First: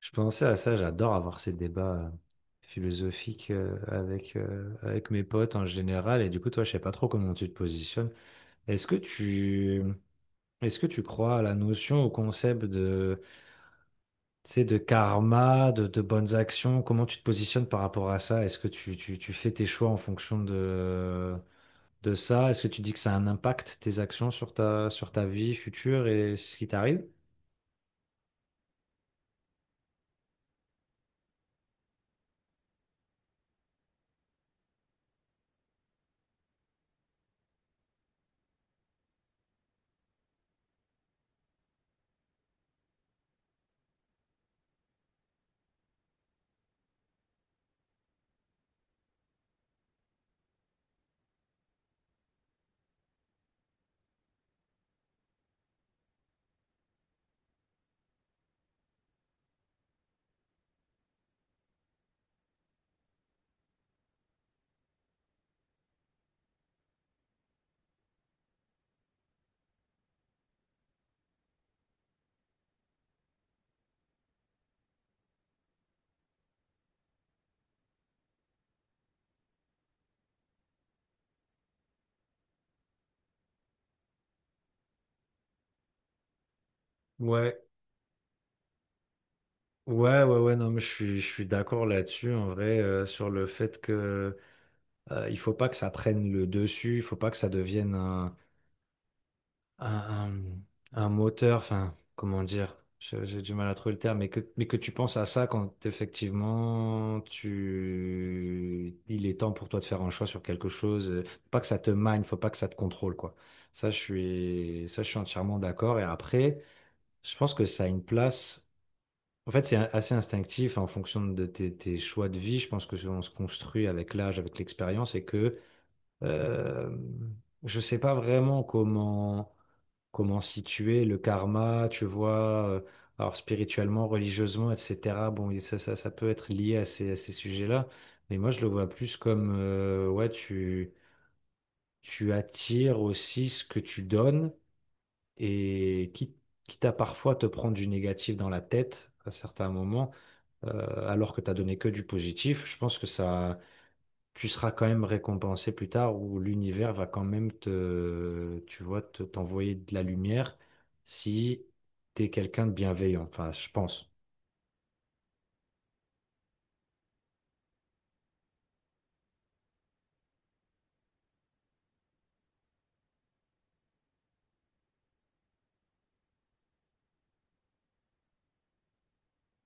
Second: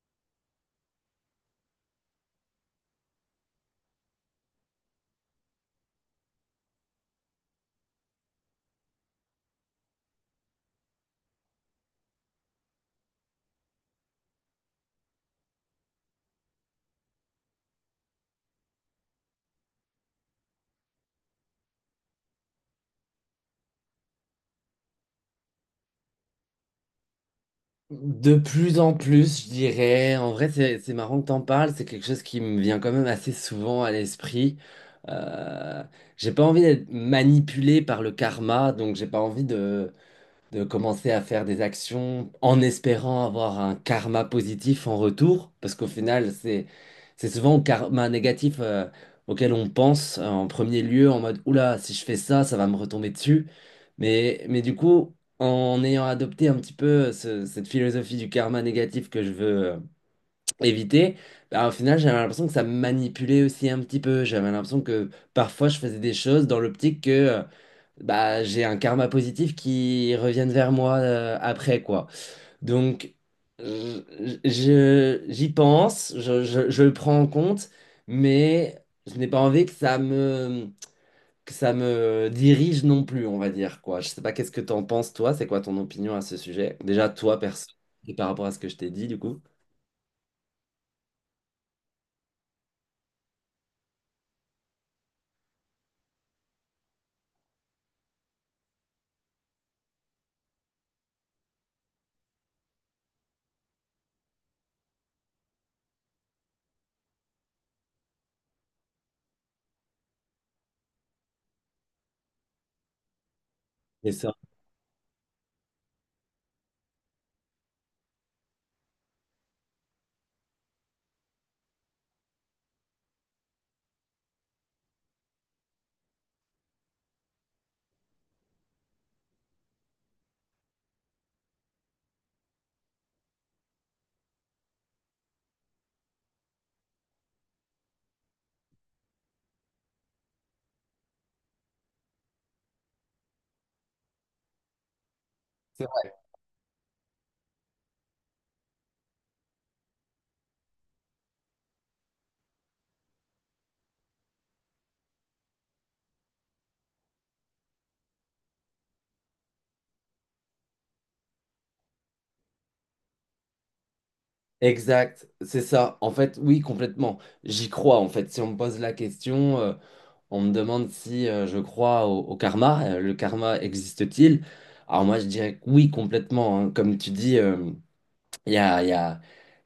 Je pensais à ça, j'adore avoir ces débats philosophiques avec mes potes en général. Et du coup, toi, je sais pas trop comment tu te positionnes. Est-ce que tu, est-ce que tu crois à la notion, au concept de, tu sais, de karma, de bonnes actions? Comment tu te positionnes par rapport à ça? Est-ce que tu fais tes choix en fonction de ça? Est-ce que tu dis que ça a un impact, tes actions, sur ta, vie future et ce qui t'arrive? De plus en plus, je dirais. En vrai, c'est marrant que t'en parles. C'est quelque chose qui me vient quand même assez souvent à l'esprit. Euh, j'ai pas envie d'être manipulé par le karma, donc j'ai pas envie de commencer à faire des actions en espérant avoir un karma positif en retour, parce qu'au final, c'est souvent au karma négatif auquel on pense en premier lieu, en mode oula, si je fais ça, ça va me retomber dessus. Mais du coup, en ayant adopté un petit peu cette philosophie du karma négatif que je veux éviter, bah, au final, j'avais l'impression que ça me manipulait aussi un petit peu. J'avais l'impression que parfois, je faisais des choses dans l'optique que bah, j'ai un karma positif qui revienne vers moi après, quoi. Donc, je, j'y pense, je le prends en compte, mais je n'ai pas envie que ça me dirige non plus, on va dire, quoi. Je sais pas qu'est-ce que t'en penses, toi, c'est quoi ton opinion à ce sujet? Déjà, toi, Ouais, perso, et par rapport à ce que je t'ai dit, du coup. ouais, ouais, ouais, non, mais je suis d'accord là-dessus, en vrai, sur le fait que il faut pas que ça prenne le dessus, il faut pas que ça devienne un, un- un moteur, enfin, comment dire, j'ai du mal à trouver le terme, mais que tu penses à ça quand effectivement il est temps pour toi de faire un choix sur quelque chose, faut pas que ça te mine, faut pas que ça te contrôle, quoi. Ça, je Et ça. suis, ça, je suis entièrement d'accord. Et après, je pense que ça a une place. En fait, c'est assez instinctif en fonction de tes choix de vie. Je pense que on se construit avec l'âge, avec l'expérience, et que euh, je sais pas vraiment comment situer le karma, tu vois. Alors spirituellement, religieusement, etc. Bon, et ça peut être lié à ces, sujets-là, mais moi je le vois plus comme ouais, tu attires aussi ce que tu donnes C'est et vrai. quitte à parfois te prendre du négatif dans la tête à certains moments alors que tu as donné que du positif, je pense que ça, tu seras quand même récompensé plus tard ou l'univers va quand même tu vois, t'envoyer de la lumière si tu es quelqu'un de bienveillant, enfin, je pense. Exact, c'est ça. En fait, oui, complètement. J'y crois, en fait. Si on me pose la question, on me demande si je crois au karma, le karma existe-t-il? Alors moi, je dirais que oui, complètement, hein. Comme tu dis, il y a, il y a-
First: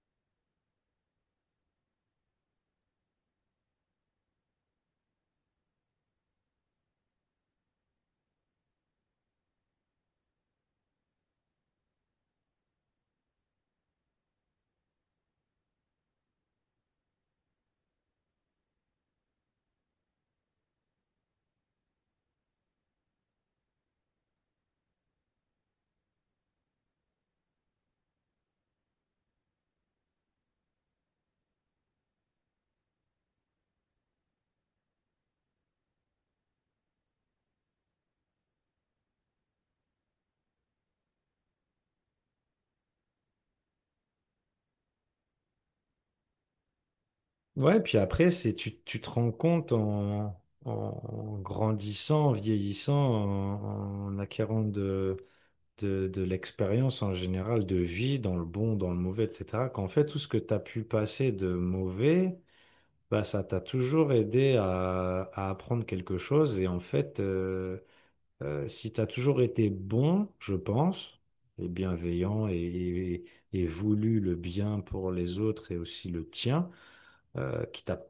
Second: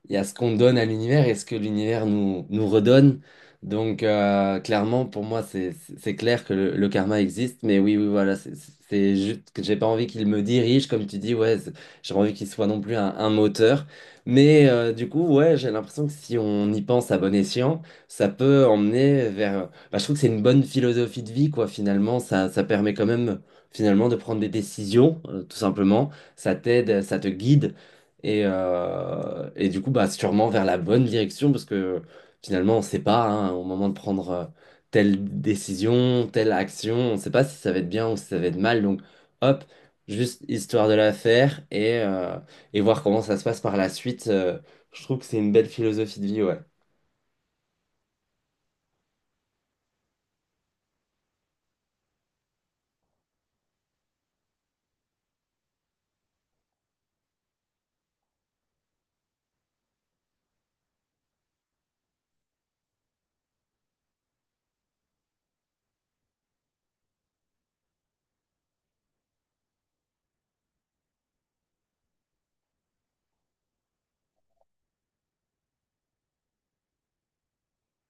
il y a ce qu'on donne à l'univers et ce que l'univers nous redonne. Donc, clairement, pour moi, c'est clair que le karma existe. Mais oui, oui, voilà, c'est juste que j'ai pas envie qu'il me dirige, comme tu dis, ouais, j'ai pas envie qu'il soit non plus un moteur. Mais du coup, ouais, j'ai l'impression que si on y pense à bon escient, ça peut emmener vers bah, je trouve que c'est une bonne philosophie de vie, quoi, finalement. Ça permet quand même, finalement, de prendre des décisions, tout simplement. Ça t'aide, ça te guide. Et du coup, bah, sûrement vers la bonne direction, parce que finalement, on ne sait pas, hein, au moment de prendre telle décision, telle action, on ne sait pas si ça va être bien ou si ça va être mal. Donc, hop, juste histoire de la faire et et voir comment ça se passe par la suite. Je trouve que c'est une belle philosophie de vie, ouais. Ouais, puis après, tu te rends compte en, en, grandissant, en vieillissant, en, en, acquérant de l'expérience en général de vie, dans le bon, dans le mauvais, etc., qu'en fait, tout ce que tu as pu passer de mauvais, bah, ça t'a toujours aidé à apprendre quelque chose. Et en fait, si tu as toujours été bon, je pense, et bienveillant et voulu le bien pour les autres et aussi le tien, quitte à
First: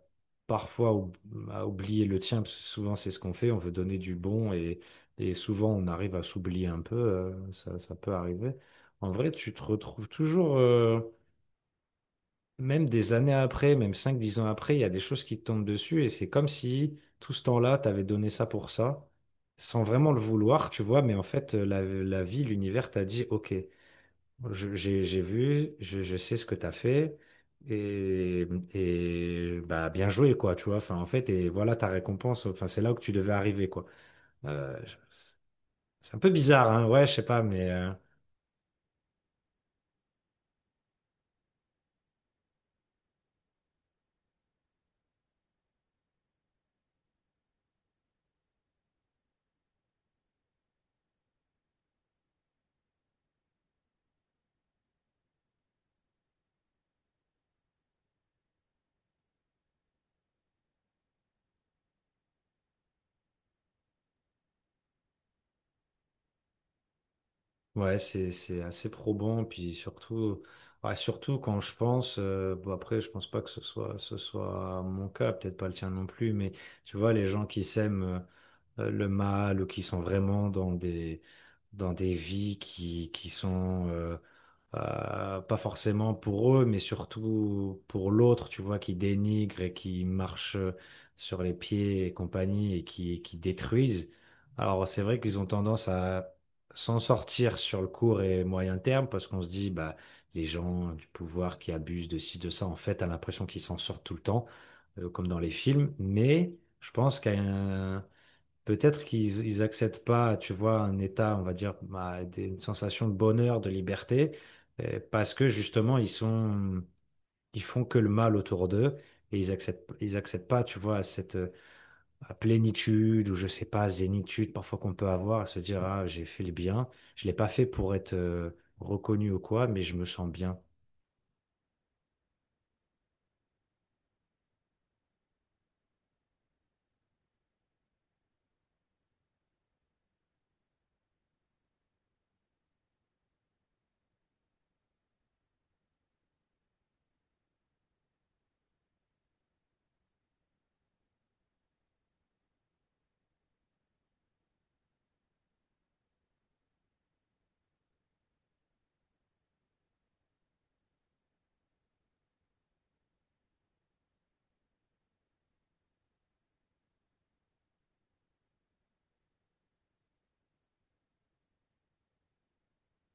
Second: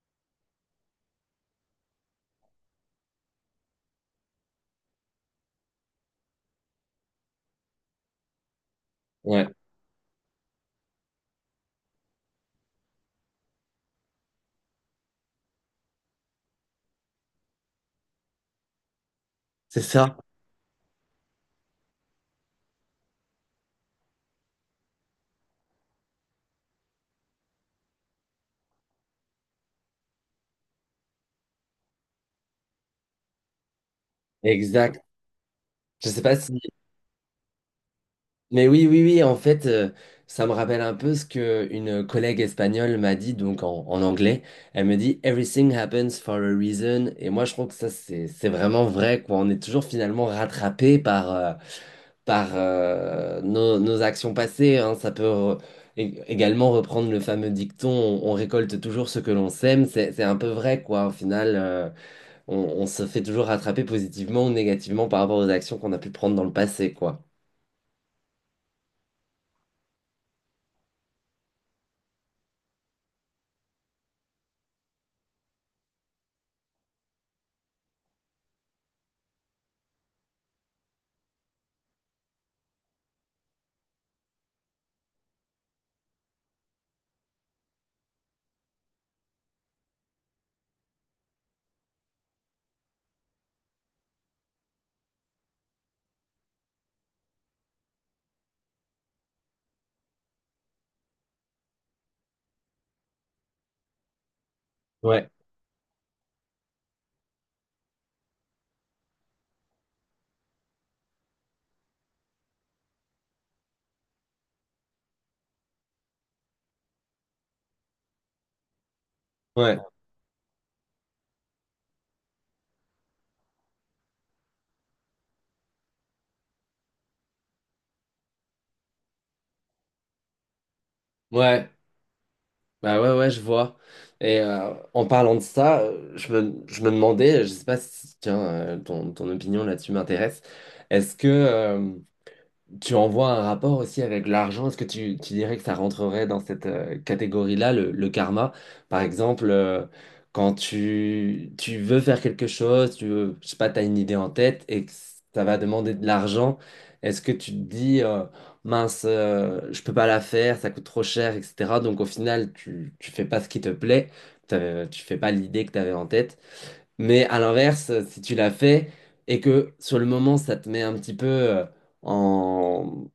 parfois à oublier le tien, parce que souvent c'est ce qu'on fait, on veut donner du bon et souvent on arrive à s'oublier un peu, ça peut arriver. En vrai, Ouais, tu te retrouves toujours. Même des années après, même 5, 10 ans après, il y a des choses qui te tombent dessus et c'est comme si tout ce temps-là, t'avais donné ça pour ça, sans c'est vraiment ça. le vouloir, tu vois, mais en fait, la vie, l'univers t'a dit, OK, j'ai vu, je sais ce que t'as fait et, et bah, bien joué, quoi, tu vois, enfin, en fait, et voilà ta récompense, enfin, c'est là où tu devais arriver, quoi. Euh, je- Exact. Je c'est un sais peu pas si bizarre, hein, ouais, je sais pas, mais. Mais oui, oui, oui, en fait, ça me rappelle un peu ce que une collègue espagnole m'a dit, donc en anglais. Elle me dit: Everything happens for a reason. Et moi, je trouve que ça, c'est vraiment vrai, quoi. On est toujours finalement rattrapé par, par nos actions passées, hein. Ça peut également reprendre le fameux dicton: on récolte toujours ce que l'on sème. C'est un peu vrai, quoi. Au final, on se fait toujours rattraper positivement ou négativement par rapport aux actions qu'on a pu prendre dans le passé, quoi. Ouais, c'est assez probant, puis surtout, ouais, surtout quand je pense, bon après, je pense pas que ce soit mon cas, peut-être pas le tien non plus, mais tu vois, les gens qui s'aiment le mal ou qui sont vraiment dans des vies qui sont, pas forcément pour eux, mais surtout pour l'autre, tu vois, qui dénigre et qui marche sur les pieds et compagnie et qui détruisent. Alors c'est vrai qu'ils ont tendance à s'en sortir sur le court et moyen terme parce qu'on se dit, bah, les gens du pouvoir qui abusent de ci, de ça, en fait, t'as l'impression qu'ils s'en sortent tout le temps, comme Ouais, dans les films, mais je pense qu'à un. Peut-être qu'ils acceptent pas, tu vois, un état, on va dire, bah, une sensation de bonheur, de liberté, parce que justement, ils font que le mal autour d'eux et ouais, ils acceptent pas, tu vois, cette plénitude ou je sais pas, zénitude parfois qu'on peut avoir, à se dire, ah, j'ai fait le bien, je l'ai pas fait pour être reconnu ou quoi, mais je me sens bien. ouais. Bah ouais, ouais, je vois. Et en parlant de ça, je me demandais, je sais pas si, tiens, ton opinion là-dessus m'intéresse. Est-ce que tu envoies un rapport aussi avec l'argent. Est-ce que tu dirais que ça rentrerait dans cette catégorie-là, le karma? Par exemple, quand tu veux faire quelque chose, tu veux, je sais pas, tu as une idée en tête et que ça va demander de l'argent, est-ce que tu te dis, mince, je peux pas la faire, ça coûte trop cher, etc. Donc au final, tu fais pas ce qui te plaît, tu fais pas l'idée que tu avais en tête. Mais à l'inverse, si tu l'as fait et que sur le moment, ça te met un petit peu en,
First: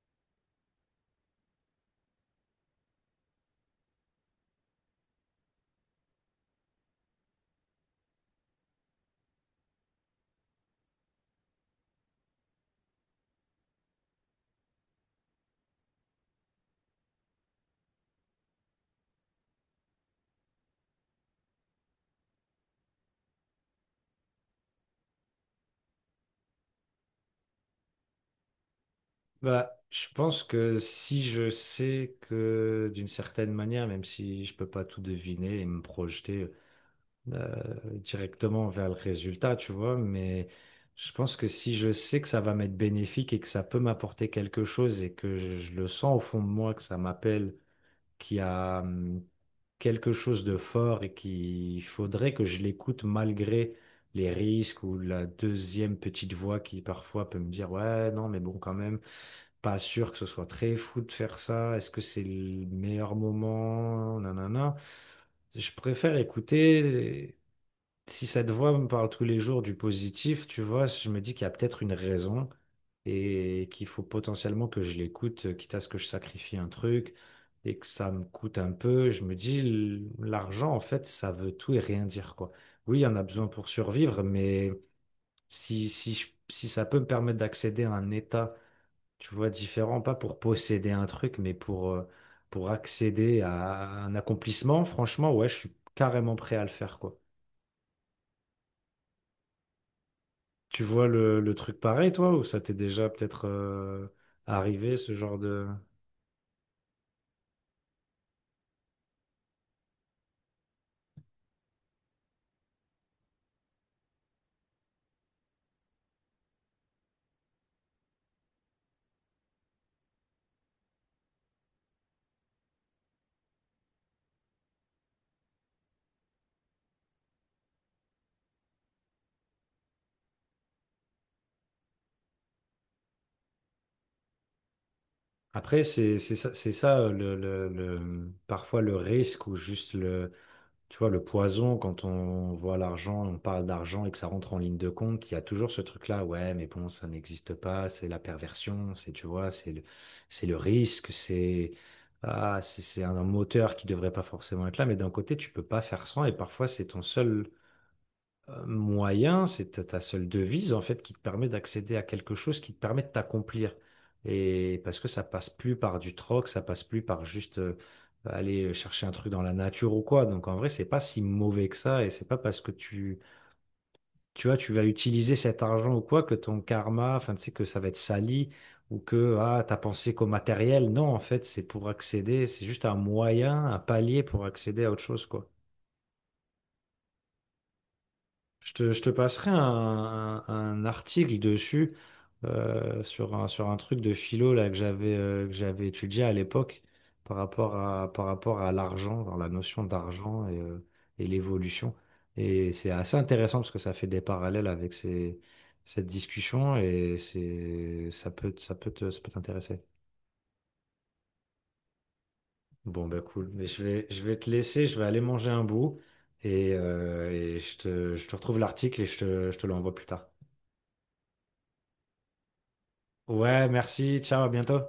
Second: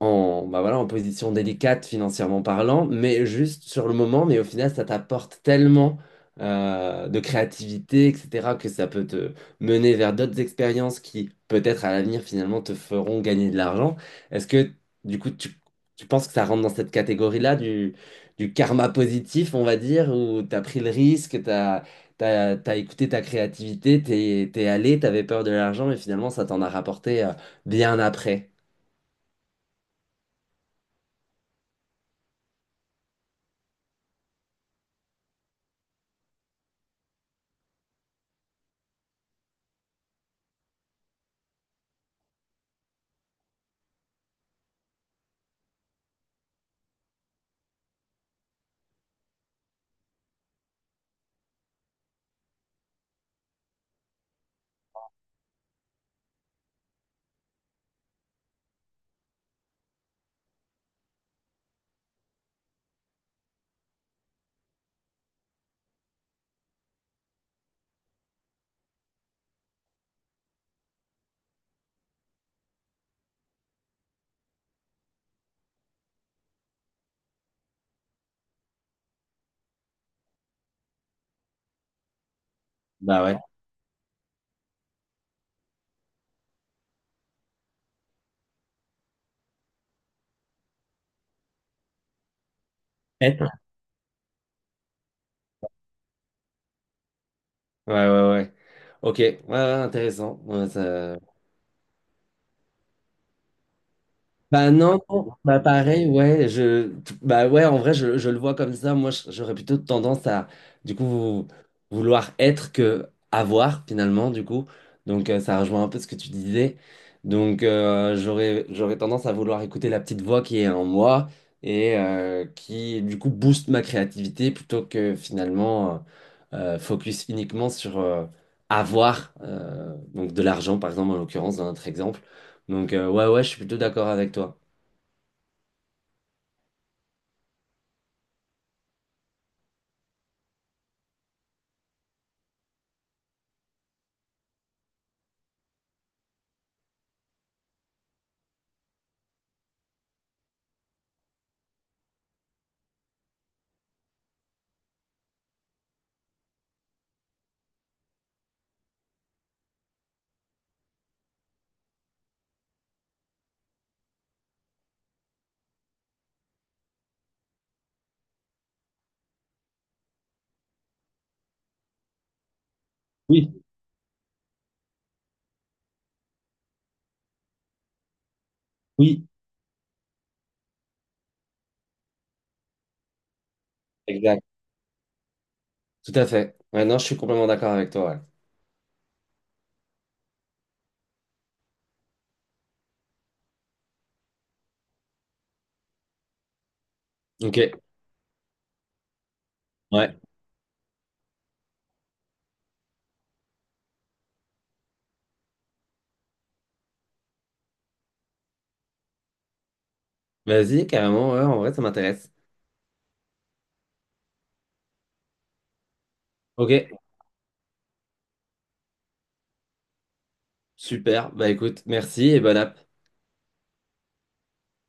en, bah voilà, en position délicate financièrement parlant, mais juste sur le moment, mais au final, ça t'apporte tellement de créativité, etc., que ça peut te mener vers d'autres expériences qui, peut-être à l'avenir, finalement, te feront gagner de l'argent. Est-ce que, du coup, tu penses que ça rentre dans cette catégorie-là du karma positif, on va dire, où t'as pris le risque, t'as T'as, t'as écouté ta créativité, t'es allé, t'avais peur de l'argent, mais finalement, ça t'en a rapporté bien après. Bah, je pense que si je sais que d'une certaine manière, même si je peux pas tout deviner et me projeter. Directement vers le résultat, tu vois, mais je pense que si je sais que ça va m'être bénéfique et que ça peut m'apporter quelque chose et que je le sens au fond de moi, que ça m'appelle, qu'il y a quelque chose de fort et qu'il faudrait que je l'écoute malgré les risques ou la deuxième petite voix qui parfois peut me dire, ouais, non, mais bon, quand même, pas sûr que ce soit très fou de faire ça, est-ce que c'est le meilleur moment, nanana. Je préfère écouter si cette voix me parle tous les jours du positif, tu vois, je me dis qu'il y a peut-être une raison et qu'il faut potentiellement que je l'écoute, quitte à ce que je sacrifie un truc et que ça me coûte un peu. Je me dis, l'argent, en fait, ça veut tout et rien dire, quoi. Oui, il y en a Bah ouais. besoin pour survivre, mais si ça peut me permettre d'accéder à un état, tu vois, différent, pas pour posséder un truc, mais pour accéder Être à un accomplissement, franchement, ouais, je suis carrément prêt à le faire, quoi. ouais, ouais, ouais. Ok, ouais, ouais, intéressant. Ouais, Tu vois ça le truc pareil, toi, ou ça t'est déjà peut-être Bah arrivé, non, ce genre bah de. pareil, ouais, bah ouais, en vrai, je le vois comme ça. Moi, j'aurais plutôt tendance à, du coup, vouloir être que avoir finalement, du coup. Donc, ça rejoint un peu ce que tu disais. Donc, j'aurais tendance à vouloir écouter la petite voix qui est en moi et qui, du coup, booste ma créativité plutôt que finalement focus uniquement sur avoir, donc de l'argent, par exemple, en l'occurrence, dans notre exemple. Donc, ouais, ouais, je suis plutôt d'accord avec toi. Après, c'est ça, c'est ça le parfois le risque ou juste le, tu vois, le poison quand on voit l'argent, on parle d'argent et que ça rentre en ligne de compte, il y a toujours ce truc-là, ouais, mais bon, ça n'existe pas, c'est la perversion, c'est, tu vois, c'est le risque, c'est ah, c'est un moteur qui devrait pas forcément être là, mais d'un côté, tu peux pas faire sans et parfois, c'est ton seul moyen, c'est ta seule devise en fait qui te permet d'accéder à quelque chose qui te permet de t'accomplir. Et parce que ça passe plus par du troc, ça passe plus par juste aller chercher un truc dans la nature ou quoi. Donc en vrai, c'est pas si mauvais que ça et c'est pas parce que Oui, tu vois, tu vas utiliser cet argent ou quoi que ton karma, enfin tu sais que ça va être sali ou oui, que ah, t'as pensé qu'au matériel. Non, en fait, c'est pour accéder, c'est juste un moyen, un palier exact. pour accéder à autre chose quoi. Tout à fait. Ouais, non, je suis complètement d'accord avec toi. Je te passerai un article dessus sur un truc de philo là, que j'avais étudié à l'époque par Ouais. rapport Ok, à, par rapport à l'argent, dans la notion ouais. d'argent et l'évolution. Et c'est assez intéressant parce que ça fait des parallèles avec cette discussion et ça peut t'intéresser. Vas-y, carrément, ouais, en vrai, ça m'intéresse. Bon, bah cool. Mais je vais te laisser, je vais aller manger un bout Ok, et je te retrouve l'article et je te l'envoie plus tard. super. Bah écoute, merci et bonne app. Ouais, merci. Ciao, à bientôt.